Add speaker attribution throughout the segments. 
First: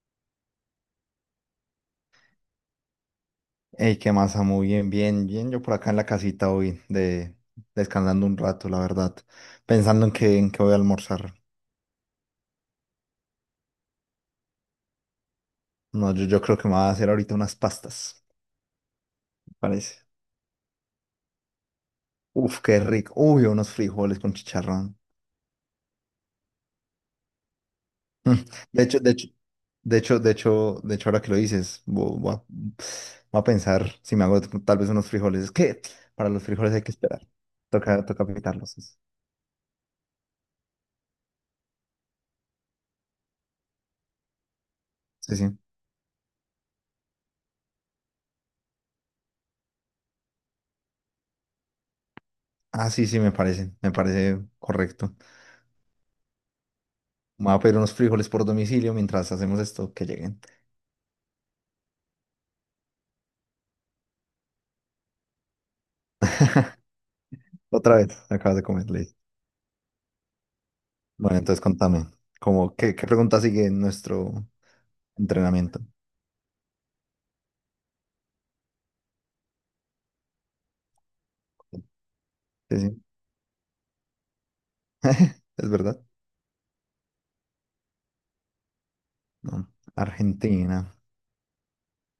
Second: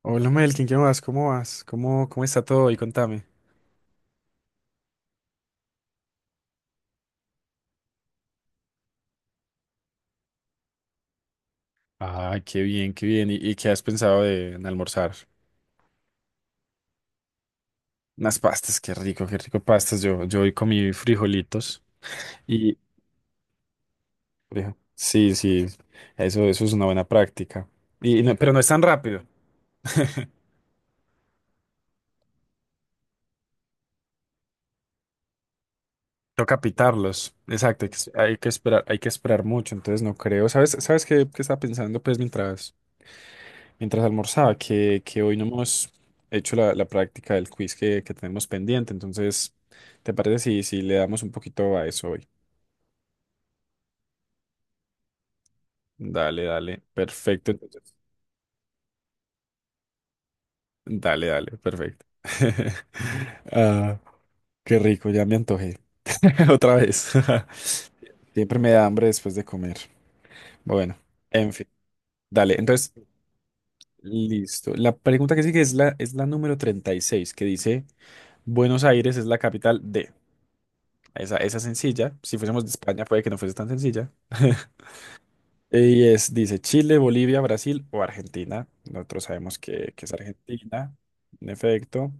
Speaker 1: Hola Melkin, ¿qué más? ¿Cómo vas? ¿Cómo está todo? Y contame.
Speaker 2: Ey, qué masa, muy bien, bien, bien. Yo por acá en la casita hoy, descansando un rato, la verdad. Pensando en qué voy a almorzar.
Speaker 1: Ah, qué bien, qué bien. ¿Y qué has pensado de, en almorzar?
Speaker 2: No, yo creo que me voy a hacer ahorita unas pastas,
Speaker 1: Unas pastas, qué
Speaker 2: me
Speaker 1: rico pastas.
Speaker 2: parece.
Speaker 1: Yo hoy comí frijolitos
Speaker 2: Uf,
Speaker 1: y
Speaker 2: qué rico. Uy, unos frijoles con chicharrón.
Speaker 1: sí, sí, eso es una buena práctica. Y,
Speaker 2: Mm,
Speaker 1: pero no es tan
Speaker 2: De hecho, de
Speaker 1: rápido.
Speaker 2: hecho, de hecho, de hecho, de hecho, ahora que lo dices, voy a pensar si me hago tal vez unos frijoles. Es que para los
Speaker 1: Toca
Speaker 2: frijoles hay que esperar.
Speaker 1: pitarlos. Exacto,
Speaker 2: Toca pitarlos.
Speaker 1: hay que esperar mucho. Entonces no creo. ¿Sabes, sabes qué, qué estaba pensando pues mientras mientras almorzaba que hoy
Speaker 2: Sí,
Speaker 1: no
Speaker 2: sí.
Speaker 1: hemos hecho la práctica del quiz que tenemos pendiente. Entonces, ¿te parece si le damos un poquito a eso hoy?
Speaker 2: Ah, sí, sí, me parece correcto.
Speaker 1: Dale, dale.
Speaker 2: Me
Speaker 1: Perfecto.
Speaker 2: voy a pedir
Speaker 1: Entonces,
Speaker 2: unos frijoles por domicilio mientras hacemos esto, que lleguen.
Speaker 1: dale, dale. Perfecto. Ah, qué rico, ya me antojé. Otra vez.
Speaker 2: Otra vez, acabas
Speaker 1: Siempre
Speaker 2: de
Speaker 1: me da
Speaker 2: comer,
Speaker 1: hambre
Speaker 2: Ley.
Speaker 1: después de comer. Bueno,
Speaker 2: Bueno,
Speaker 1: en
Speaker 2: entonces
Speaker 1: fin.
Speaker 2: contame,
Speaker 1: Dale,
Speaker 2: ¿cómo,
Speaker 1: entonces,
Speaker 2: qué, qué pregunta sigue en nuestro
Speaker 1: listo. La pregunta que sigue es
Speaker 2: entrenamiento?
Speaker 1: es la número 36, que dice, Buenos Aires es la capital de... Esa es sencilla. Si fuésemos de
Speaker 2: Sí, sí,
Speaker 1: España, puede que no fuese tan sencilla.
Speaker 2: es verdad.
Speaker 1: Y es, dice Chile, Bolivia, Brasil o Argentina. Nosotros sabemos
Speaker 2: No.
Speaker 1: que es
Speaker 2: Argentina,
Speaker 1: Argentina, en efecto.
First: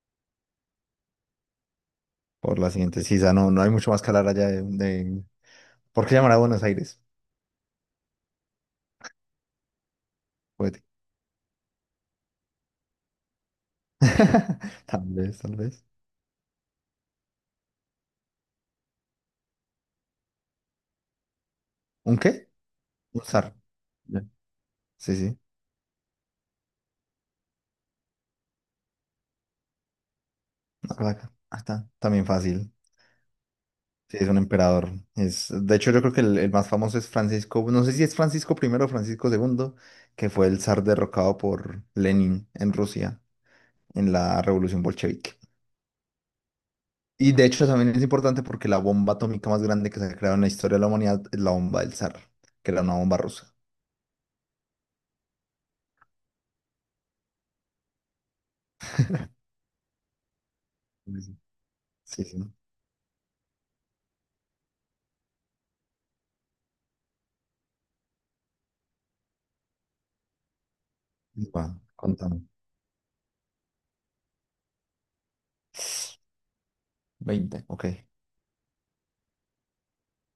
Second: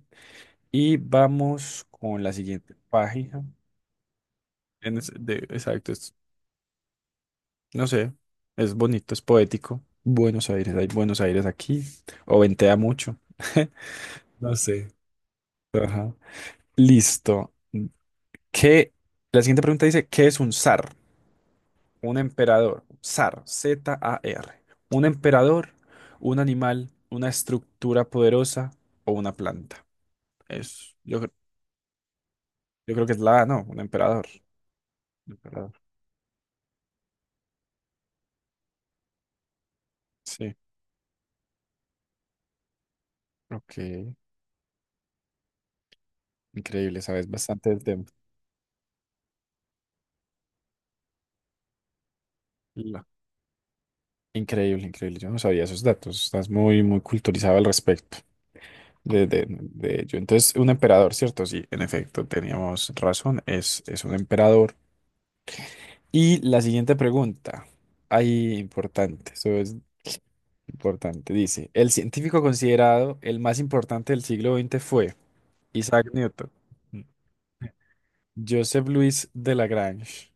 Speaker 1: Y vamos con la
Speaker 2: por la
Speaker 1: siguiente
Speaker 2: siguiente. Sí, ya
Speaker 1: página.
Speaker 2: no, no hay mucho más que hablar allá de, de-
Speaker 1: Exacto,
Speaker 2: ¿Por qué llamar a Buenos Aires?
Speaker 1: no sé, es bonito, es poético. Buenos Aires,
Speaker 2: Puede.
Speaker 1: hay Buenos Aires aquí. O ventea mucho. No sé.
Speaker 2: Tal vez, tal vez.
Speaker 1: Ajá. Listo. ¿Qué? La siguiente pregunta dice, ¿qué es un zar? Un
Speaker 2: ¿Un qué?
Speaker 1: emperador,
Speaker 2: Un
Speaker 1: zar,
Speaker 2: zar. Ya.
Speaker 1: Z-A-R. Un
Speaker 2: Sí, sí,
Speaker 1: emperador, un animal, una estructura poderosa o una planta.
Speaker 2: una
Speaker 1: Es, yo,
Speaker 2: placa.
Speaker 1: cre-
Speaker 2: Ah, está, también fácil.
Speaker 1: yo creo que es la A, ¿no? Un
Speaker 2: Sí,
Speaker 1: emperador.
Speaker 2: es un emperador.
Speaker 1: Un
Speaker 2: Es,
Speaker 1: emperador.
Speaker 2: de hecho, yo creo que el más famoso es Francisco, no sé si es Francisco primero o Francisco segundo, que fue
Speaker 1: Sí,
Speaker 2: el zar derrocado por Lenin en Rusia
Speaker 1: ok.
Speaker 2: en la Revolución Bolchevique.
Speaker 1: Increíble, sabes
Speaker 2: Y de hecho
Speaker 1: bastante del
Speaker 2: también es
Speaker 1: tema.
Speaker 2: importante porque la bomba atómica más grande que se ha creado en la historia de la humanidad es la bomba del zar, que era una
Speaker 1: La-
Speaker 2: bomba rusa.
Speaker 1: Increíble, increíble. Yo no sabía esos datos. Estás muy, muy culturizado al respecto de ello. Entonces, un emperador,
Speaker 2: Ujú.
Speaker 1: ¿cierto? Sí, en
Speaker 2: Sí,
Speaker 1: efecto,
Speaker 2: sí.
Speaker 1: teníamos razón. Es un emperador. Y la siguiente pregunta, ahí importante, eso es importante,
Speaker 2: Sí. Va,
Speaker 1: dice, el científico
Speaker 2: contame.
Speaker 1: considerado el más importante del siglo XX fue Isaac Newton,
Speaker 2: 20, ok.
Speaker 1: Joseph Louis de Lagrange,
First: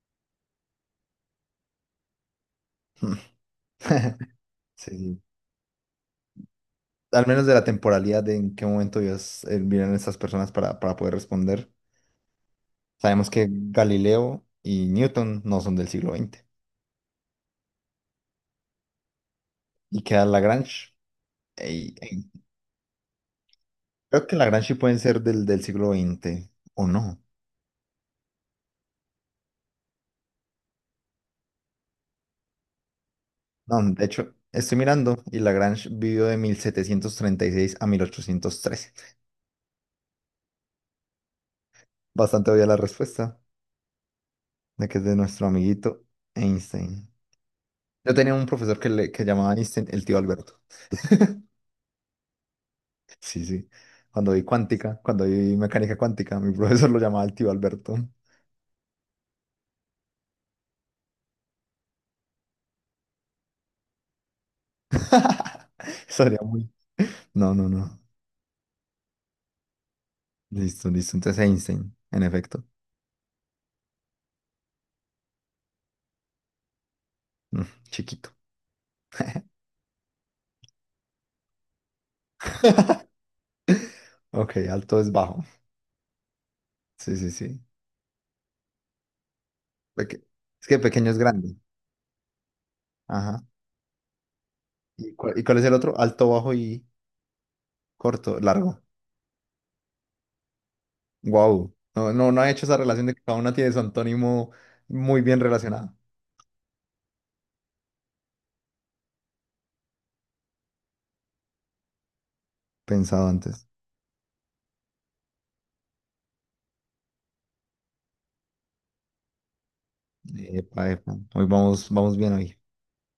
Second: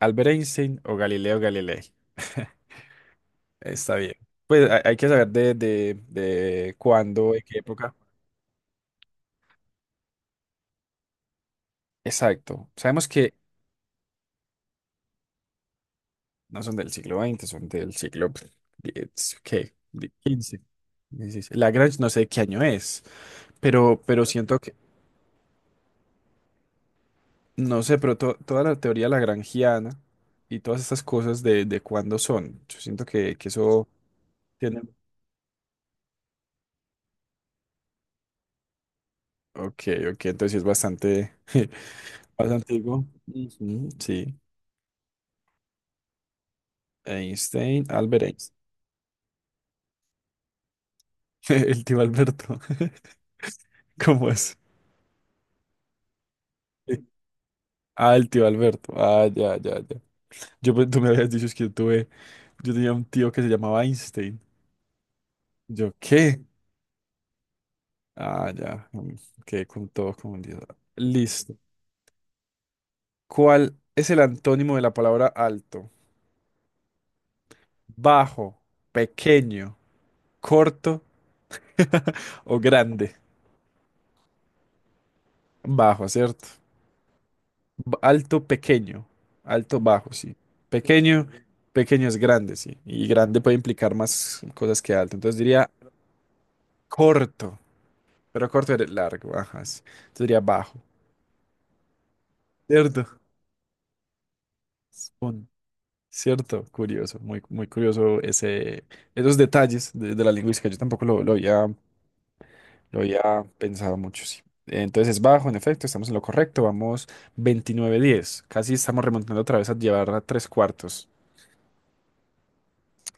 Speaker 1: Albert Einstein o Galileo Galilei. Está bien. Pues hay
Speaker 2: Sí,
Speaker 1: que
Speaker 2: sí.
Speaker 1: saber de
Speaker 2: Al
Speaker 1: cuándo, de
Speaker 2: menos de
Speaker 1: qué
Speaker 2: la
Speaker 1: época.
Speaker 2: temporalidad de en qué momento Dios vienen estas personas para poder responder.
Speaker 1: Exacto. Sabemos
Speaker 2: Sabemos
Speaker 1: que
Speaker 2: que Galileo y Newton no son del siglo veinte
Speaker 1: no son del siglo XX, son del siglo X, ¿qué?
Speaker 2: y queda
Speaker 1: Quince
Speaker 2: Lagrange.
Speaker 1: 15.
Speaker 2: Ey,
Speaker 1: Lagrange no
Speaker 2: ey,
Speaker 1: sé qué año es, pero
Speaker 2: creo que
Speaker 1: siento
Speaker 2: Lagrange sí
Speaker 1: que
Speaker 2: pueden ser del siglo veinte o no.
Speaker 1: no sé, pero toda la teoría lagrangiana y todas estas cosas de cuándo son, yo siento que
Speaker 2: No,
Speaker 1: eso
Speaker 2: de hecho, estoy
Speaker 1: tiene...
Speaker 2: mirando y Lagrange vivió de 1736 a 1813.
Speaker 1: Ok, ok, entonces sí es bastante,
Speaker 2: Bastante obvia
Speaker 1: bastante
Speaker 2: la
Speaker 1: antiguo.
Speaker 2: respuesta
Speaker 1: Ujú, sí,
Speaker 2: de que es de nuestro amiguito Einstein.
Speaker 1: Einstein,
Speaker 2: Yo
Speaker 1: Albert
Speaker 2: tenía un
Speaker 1: Einstein,
Speaker 2: profesor que, que llamaba Einstein el tío Alberto.
Speaker 1: el tío Alberto,
Speaker 2: Sí, sí.
Speaker 1: ¿cómo es?
Speaker 2: Cuando vi mecánica cuántica, mi profesor lo
Speaker 1: Sí.
Speaker 2: llamaba el tío Alberto.
Speaker 1: Ah, el tío Alberto, ah, ya, ya, ya. Yo, tú me habías dicho es que yo tuve, yo tenía un tío que se llamaba Einstein. ¿Yo
Speaker 2: Sería
Speaker 1: qué?
Speaker 2: muy... No, no, no.
Speaker 1: Ah, ya, mm, quedé con todo confundido.
Speaker 2: Listo, listo. Entonces
Speaker 1: Listo.
Speaker 2: Einstein, en efecto.
Speaker 1: ¿Cuál es el antónimo de la palabra alto?
Speaker 2: Mm, chiquito.
Speaker 1: Bajo, pequeño, corto o grande.
Speaker 2: Ok, alto es bajo.
Speaker 1: Bajo, ¿cierto?
Speaker 2: Sí, sí, sí.
Speaker 1: Alto, pequeño. Alto, bajo,
Speaker 2: Peque-
Speaker 1: sí.
Speaker 2: es que pequeño es
Speaker 1: Pequeño,
Speaker 2: grande.
Speaker 1: pequeño es grande, sí. Y grande
Speaker 2: Ajá.
Speaker 1: puede implicar más cosas que
Speaker 2: ¿Y
Speaker 1: alto. Entonces
Speaker 2: cuál, y cuál es
Speaker 1: diría
Speaker 2: el otro? Alto, bajo y
Speaker 1: corto,
Speaker 2: corto,
Speaker 1: pero corto
Speaker 2: largo.
Speaker 1: es largo, ajá. Sí. Entonces diría bajo,
Speaker 2: Wow. No, no, no he hecho esa
Speaker 1: ¿cierto?
Speaker 2: relación de que cada una tiene su antónimo muy bien
Speaker 1: Un-
Speaker 2: relacionado.
Speaker 1: ¿Cierto? Curioso, muy, muy curioso ese, esos detalles de la lingüística. Yo tampoco lo había. Lo
Speaker 2: Pensado
Speaker 1: había
Speaker 2: antes.
Speaker 1: pensado mucho, sí. Entonces es bajo, en efecto, estamos en lo correcto. Vamos 29-10. Casi estamos remontando otra vez a llevar a tres
Speaker 2: Epa,
Speaker 1: cuartos.
Speaker 2: epa. Hoy vamos, vamos bien hoy.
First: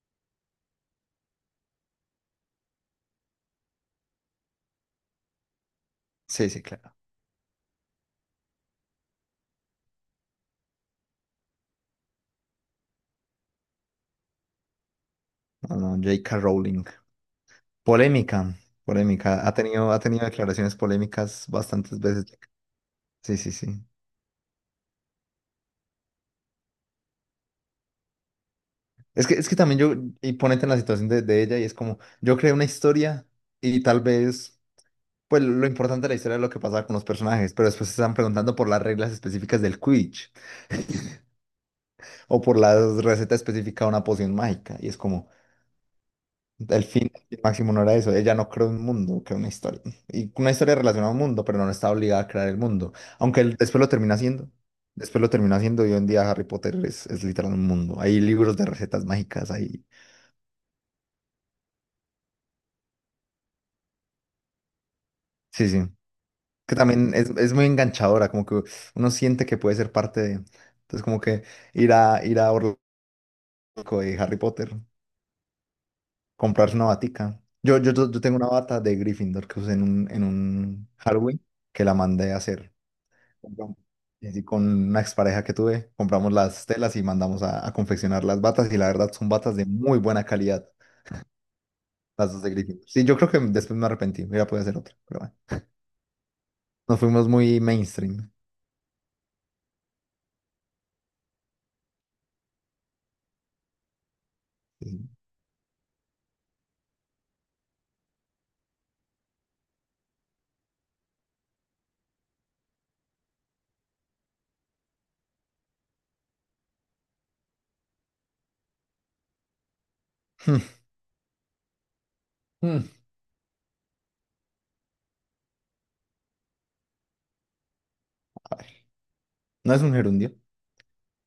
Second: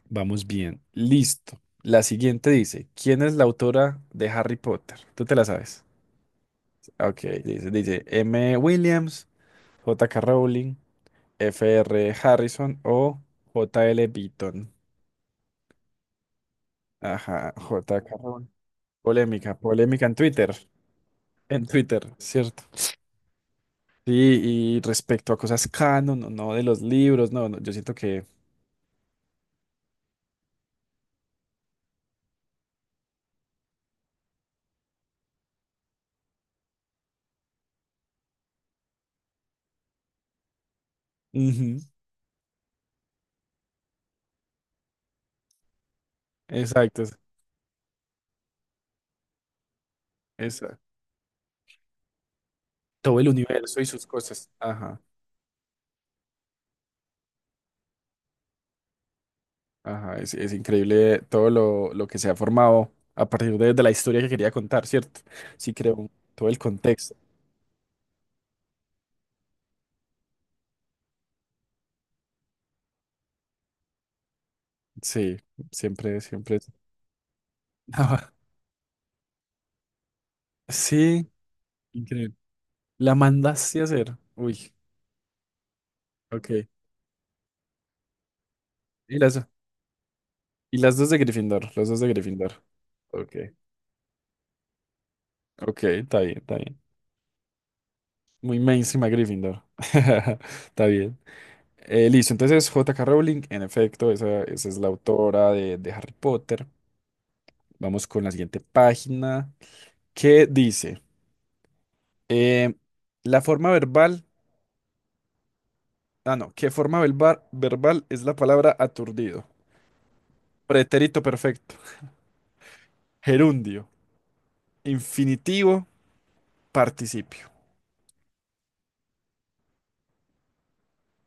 Speaker 1: Vamos bien. Listo. La siguiente dice, ¿quién es la autora de Harry Potter? Tú te la sabes.
Speaker 2: Sí, sí, claro.
Speaker 1: Ok, dice M. Williams, J J.K. Rowling, F R Harrison o J L Beaton.
Speaker 2: No, no, J.K. Rowling.
Speaker 1: Ajá, J.K. Rowling.
Speaker 2: Polémica, polémica.
Speaker 1: Polémica,
Speaker 2: Ha
Speaker 1: polémica en
Speaker 2: tenido
Speaker 1: Twitter.
Speaker 2: declaraciones polémicas
Speaker 1: En
Speaker 2: bastantes
Speaker 1: Twitter,
Speaker 2: veces.
Speaker 1: ¿cierto?
Speaker 2: Sí, sí, sí.
Speaker 1: Sí, y respecto a cosas canon, no, no de los libros, no, no, yo siento que...
Speaker 2: Es que también yo, y ponete en la situación de ella, y es como, yo creé una historia, y tal vez, pues lo importante de la historia es lo que pasaba con los personajes, pero después se están preguntando por las reglas específicas del Quidditch,
Speaker 1: Ujú,
Speaker 2: o por la receta específica de una poción mágica, y es como, el
Speaker 1: exacto,
Speaker 2: fin máximo no era eso, ella no creó un mundo, creó una historia, y una
Speaker 1: es
Speaker 2: historia relacionada a un mundo, pero no está obligada a crear el mundo,
Speaker 1: todo el
Speaker 2: aunque él
Speaker 1: universo
Speaker 2: después
Speaker 1: y
Speaker 2: lo
Speaker 1: sus
Speaker 2: termina
Speaker 1: cosas.
Speaker 2: haciendo,
Speaker 1: Ajá,
Speaker 2: después lo termina haciendo, y hoy en día Harry Potter es literal un mundo, hay libros de recetas mágicas, hay,
Speaker 1: ajá, es increíble todo lo que se ha formado a partir de la historia que quería contar, ¿cierto?
Speaker 2: sí,
Speaker 1: Sí,
Speaker 2: sí.
Speaker 1: creo, todo el
Speaker 2: Que también
Speaker 1: contexto.
Speaker 2: es muy enganchadora, como que uno siente que puede ser parte de. Entonces, como que ir a Orlando de Harry Potter,
Speaker 1: Sí, siempre, siempre.
Speaker 2: comprarse una batica. Yo, yo, yo
Speaker 1: Ajá,
Speaker 2: tengo una bata de Gryffindor que usé en un
Speaker 1: sí,
Speaker 2: Halloween que la mandé
Speaker 1: increíble.
Speaker 2: a hacer.
Speaker 1: La
Speaker 2: Compramos-
Speaker 1: mandaste a hacer.
Speaker 2: y así con
Speaker 1: Uy,
Speaker 2: una expareja que tuve, compramos
Speaker 1: ok.
Speaker 2: las telas y mandamos a confeccionar las batas. Y la verdad
Speaker 1: Y
Speaker 2: son
Speaker 1: las,
Speaker 2: batas de muy buena calidad,
Speaker 1: y las dos de Gryffindor, los dos de
Speaker 2: las dos de
Speaker 1: Gryffindor.
Speaker 2: Gryffindor. Sí, yo creo
Speaker 1: Ok,
Speaker 2: que después me arrepentí, hubiera podido hacer otra, pero bueno.
Speaker 1: ok, está bien, está bien.
Speaker 2: Nos fuimos muy mainstream.
Speaker 1: Muy mainstream a Gryffindor. Está bien. Listo, entonces J K Rowling, en efecto, esa es la
Speaker 2: Sí.
Speaker 1: autora de Harry Potter. Vamos con la siguiente página qué dice, eh, la forma verbal, ah no, ¿qué forma verbal es la palabra aturdido? Pretérito perfecto,
Speaker 2: Hmm.
Speaker 1: gerundio, infinitivo, participio.
Speaker 2: A ver, no es un gerundio.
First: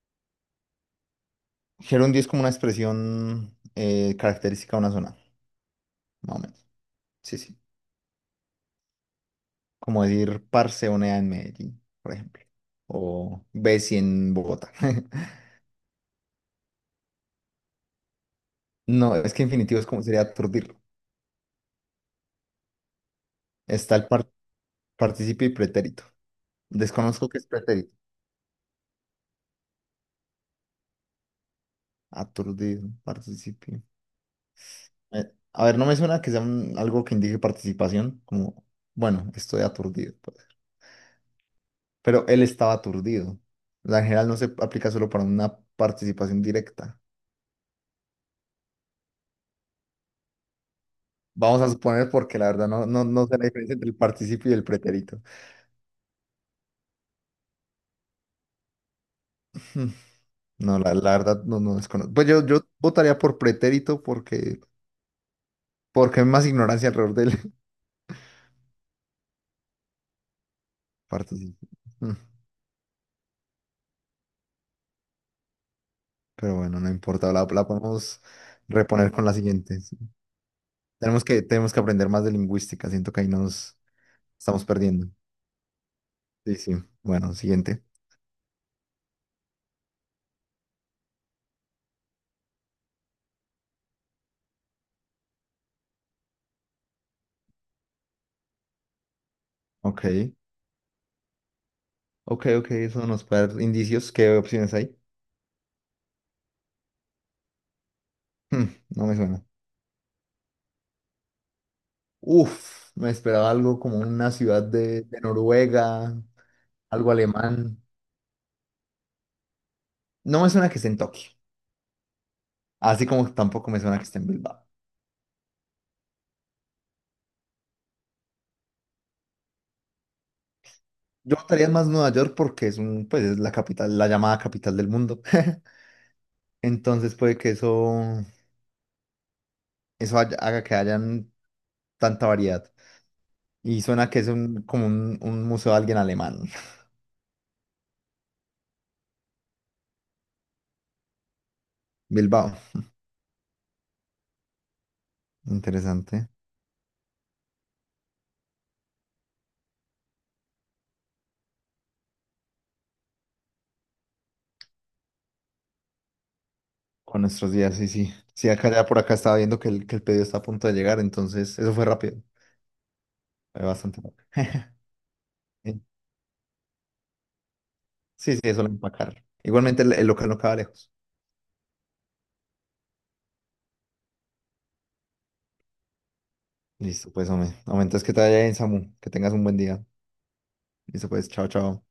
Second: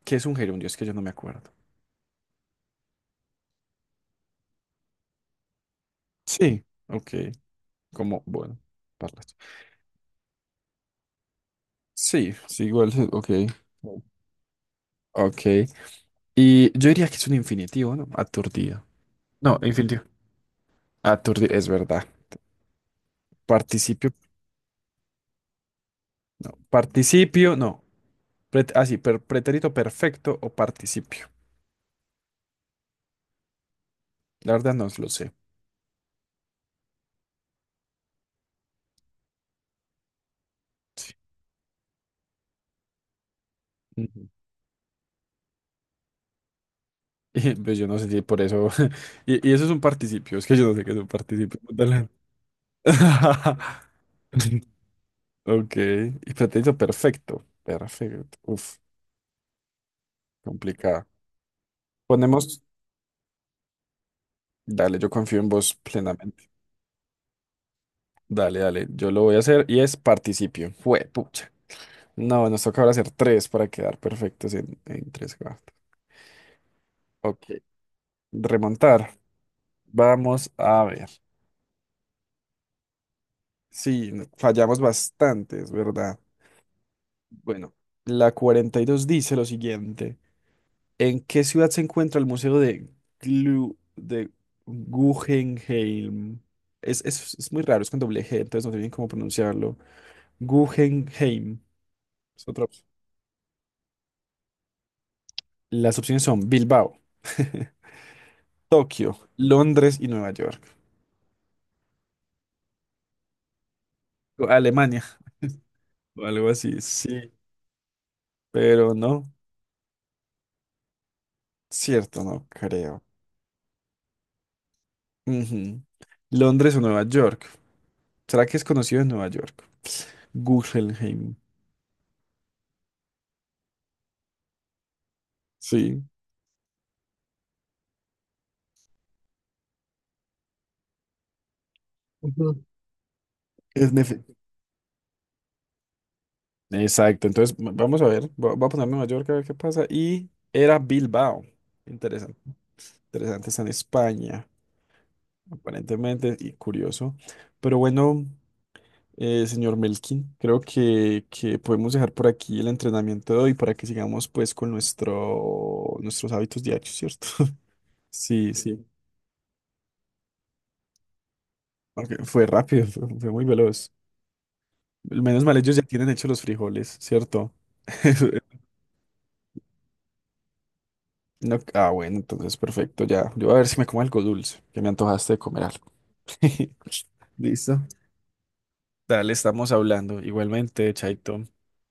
Speaker 1: ¿Qué es un gerundio? Es que yo no me acuerdo.
Speaker 2: Gerundio es como una expresión característica de una zona, más o
Speaker 1: Sí,
Speaker 2: menos.
Speaker 1: ok,
Speaker 2: Sí, sí.
Speaker 1: como, bueno, parlas.
Speaker 2: Como decir parceonea en Medellín, por
Speaker 1: Sí,
Speaker 2: ejemplo.
Speaker 1: sí, igual, ok.
Speaker 2: O besi en Bogotá.
Speaker 1: Ok. Y yo diría que es un infinitivo, ¿no? Aturdido.
Speaker 2: No, es que
Speaker 1: No,
Speaker 2: infinitivo es
Speaker 1: infinitivo.
Speaker 2: como sería aturdirlo.
Speaker 1: Aturdido, es verdad.
Speaker 2: Está el
Speaker 1: Participio,
Speaker 2: par- Participio y pretérito.
Speaker 1: no.
Speaker 2: Desconozco qué es
Speaker 1: Participio, no.
Speaker 2: pretérito.
Speaker 1: Ah, sí, pretérito perfecto o participio.
Speaker 2: Aturdido, participio.
Speaker 1: La verdad no lo sé.
Speaker 2: A ver, no me suena que sea algo que indique participación, como, bueno, estoy aturdido. Puede ser.
Speaker 1: Sí.
Speaker 2: Pero él estaba aturdido. La
Speaker 1: Ujú.
Speaker 2: general no se aplica solo para una participación directa.
Speaker 1: Y, pues yo no sé si por eso. Y eso es un participio. Es que yo no sé qué es un participio.
Speaker 2: Vamos a
Speaker 1: Dale.
Speaker 2: suponer porque la verdad no sé la diferencia entre el participio y el pretérito.
Speaker 1: Ok. Y pretérito perfecto. Perfecto. Uf,
Speaker 2: Hmm, no, la,
Speaker 1: complicado.
Speaker 2: la verdad no, no desconozco. Pues yo
Speaker 1: Ponemos.
Speaker 2: votaría por pretérito porque,
Speaker 1: Dale, yo confío en vos
Speaker 2: porque hay más
Speaker 1: plenamente.
Speaker 2: ignorancia alrededor del
Speaker 1: Dale, dale. Yo lo voy a hacer y es participio. Fue,
Speaker 2: participio. Hmm,
Speaker 1: no, nos toca ahora hacer tres para quedar perfectos en tres cuartos.
Speaker 2: pero bueno, no importa,
Speaker 1: Ok,
Speaker 2: la podemos
Speaker 1: remontar.
Speaker 2: reponer con la siguiente. Sí.
Speaker 1: Vamos a ver.
Speaker 2: Tenemos que aprender más de lingüística, siento que ahí nos
Speaker 1: Sí,
Speaker 2: estamos
Speaker 1: fallamos
Speaker 2: perdiendo.
Speaker 1: bastante, es verdad.
Speaker 2: Sí, sí. Bueno,
Speaker 1: Bueno,
Speaker 2: siguiente.
Speaker 1: la 42 dice lo siguiente. ¿En qué ciudad se encuentra el Museo de Glu- de Guggenheim? Es muy raro, es con doble G, entonces no sé bien cómo pronunciarlo.
Speaker 2: Ok,
Speaker 1: Guggenheim. Es otra
Speaker 2: ok,
Speaker 1: opción.
Speaker 2: eso nos puede dar indicios. ¿Qué opciones hay?
Speaker 1: Las opciones son Bilbao,
Speaker 2: Hmm, no me
Speaker 1: Tokio,
Speaker 2: suena.
Speaker 1: Londres y Nueva York.
Speaker 2: Uf, me esperaba algo como una ciudad de,
Speaker 1: Alemania.
Speaker 2: de Noruega,
Speaker 1: O algo así,
Speaker 2: algo
Speaker 1: sí,
Speaker 2: alemán.
Speaker 1: pero no,
Speaker 2: No me suena que esté en Tokio,
Speaker 1: cierto, no creo.
Speaker 2: así como tampoco me suena que esté en Bilbao.
Speaker 1: Ujú. Londres o Nueva York. ¿Será que es conocido en Nueva York? Guggenheim,
Speaker 2: Yo estaría más Nueva York porque es un, pues es la capital, la llamada capital del mundo.
Speaker 1: sí.
Speaker 2: Entonces puede que eso, haga que hayan tanta variedad.
Speaker 1: Ujú.
Speaker 2: Y
Speaker 1: Es
Speaker 2: suena que
Speaker 1: nefe-
Speaker 2: es un, como un museo de alguien alemán.
Speaker 1: Exacto, entonces vamos a ver, voy a poner Nueva York a ver qué pasa. Y era Bilbao, interesante,
Speaker 2: Bilbao.
Speaker 1: interesante, está en España,
Speaker 2: Interesante.
Speaker 1: aparentemente, y curioso. Pero bueno, eh, señor Melkin, creo que podemos dejar por aquí el entrenamiento de hoy para que sigamos pues con nuestro, nuestros hábitos diarios,
Speaker 2: Con
Speaker 1: ¿cierto?
Speaker 2: nuestros días, sí, sí. Sí,
Speaker 1: Sí,
Speaker 2: acá
Speaker 1: sí.
Speaker 2: ya por acá estaba viendo que el pedido está a punto de llegar, entonces eso fue
Speaker 1: Ok,
Speaker 2: rápido.
Speaker 1: fue rápido, fue muy
Speaker 2: Fue
Speaker 1: veloz.
Speaker 2: bastante rápido.
Speaker 1: Menos mal ellos
Speaker 2: Sí,
Speaker 1: ya tienen hechos los frijoles, ¿cierto?
Speaker 2: sí, sí, solo empacar. Igualmente el local no queda lejos.
Speaker 1: No, ah, bueno, entonces perfecto, ya. Yo voy a ver si me como algo dulce, que me antojaste de comer algo.
Speaker 2: Listo, pues, hombre.
Speaker 1: Listo.
Speaker 2: Aumentas que te vaya bien, Samu. Que
Speaker 1: Dale,
Speaker 2: tengas un buen
Speaker 1: estamos
Speaker 2: día.
Speaker 1: hablando. Igualmente,
Speaker 2: Listo, pues,
Speaker 1: Chaito.
Speaker 2: chao, chao.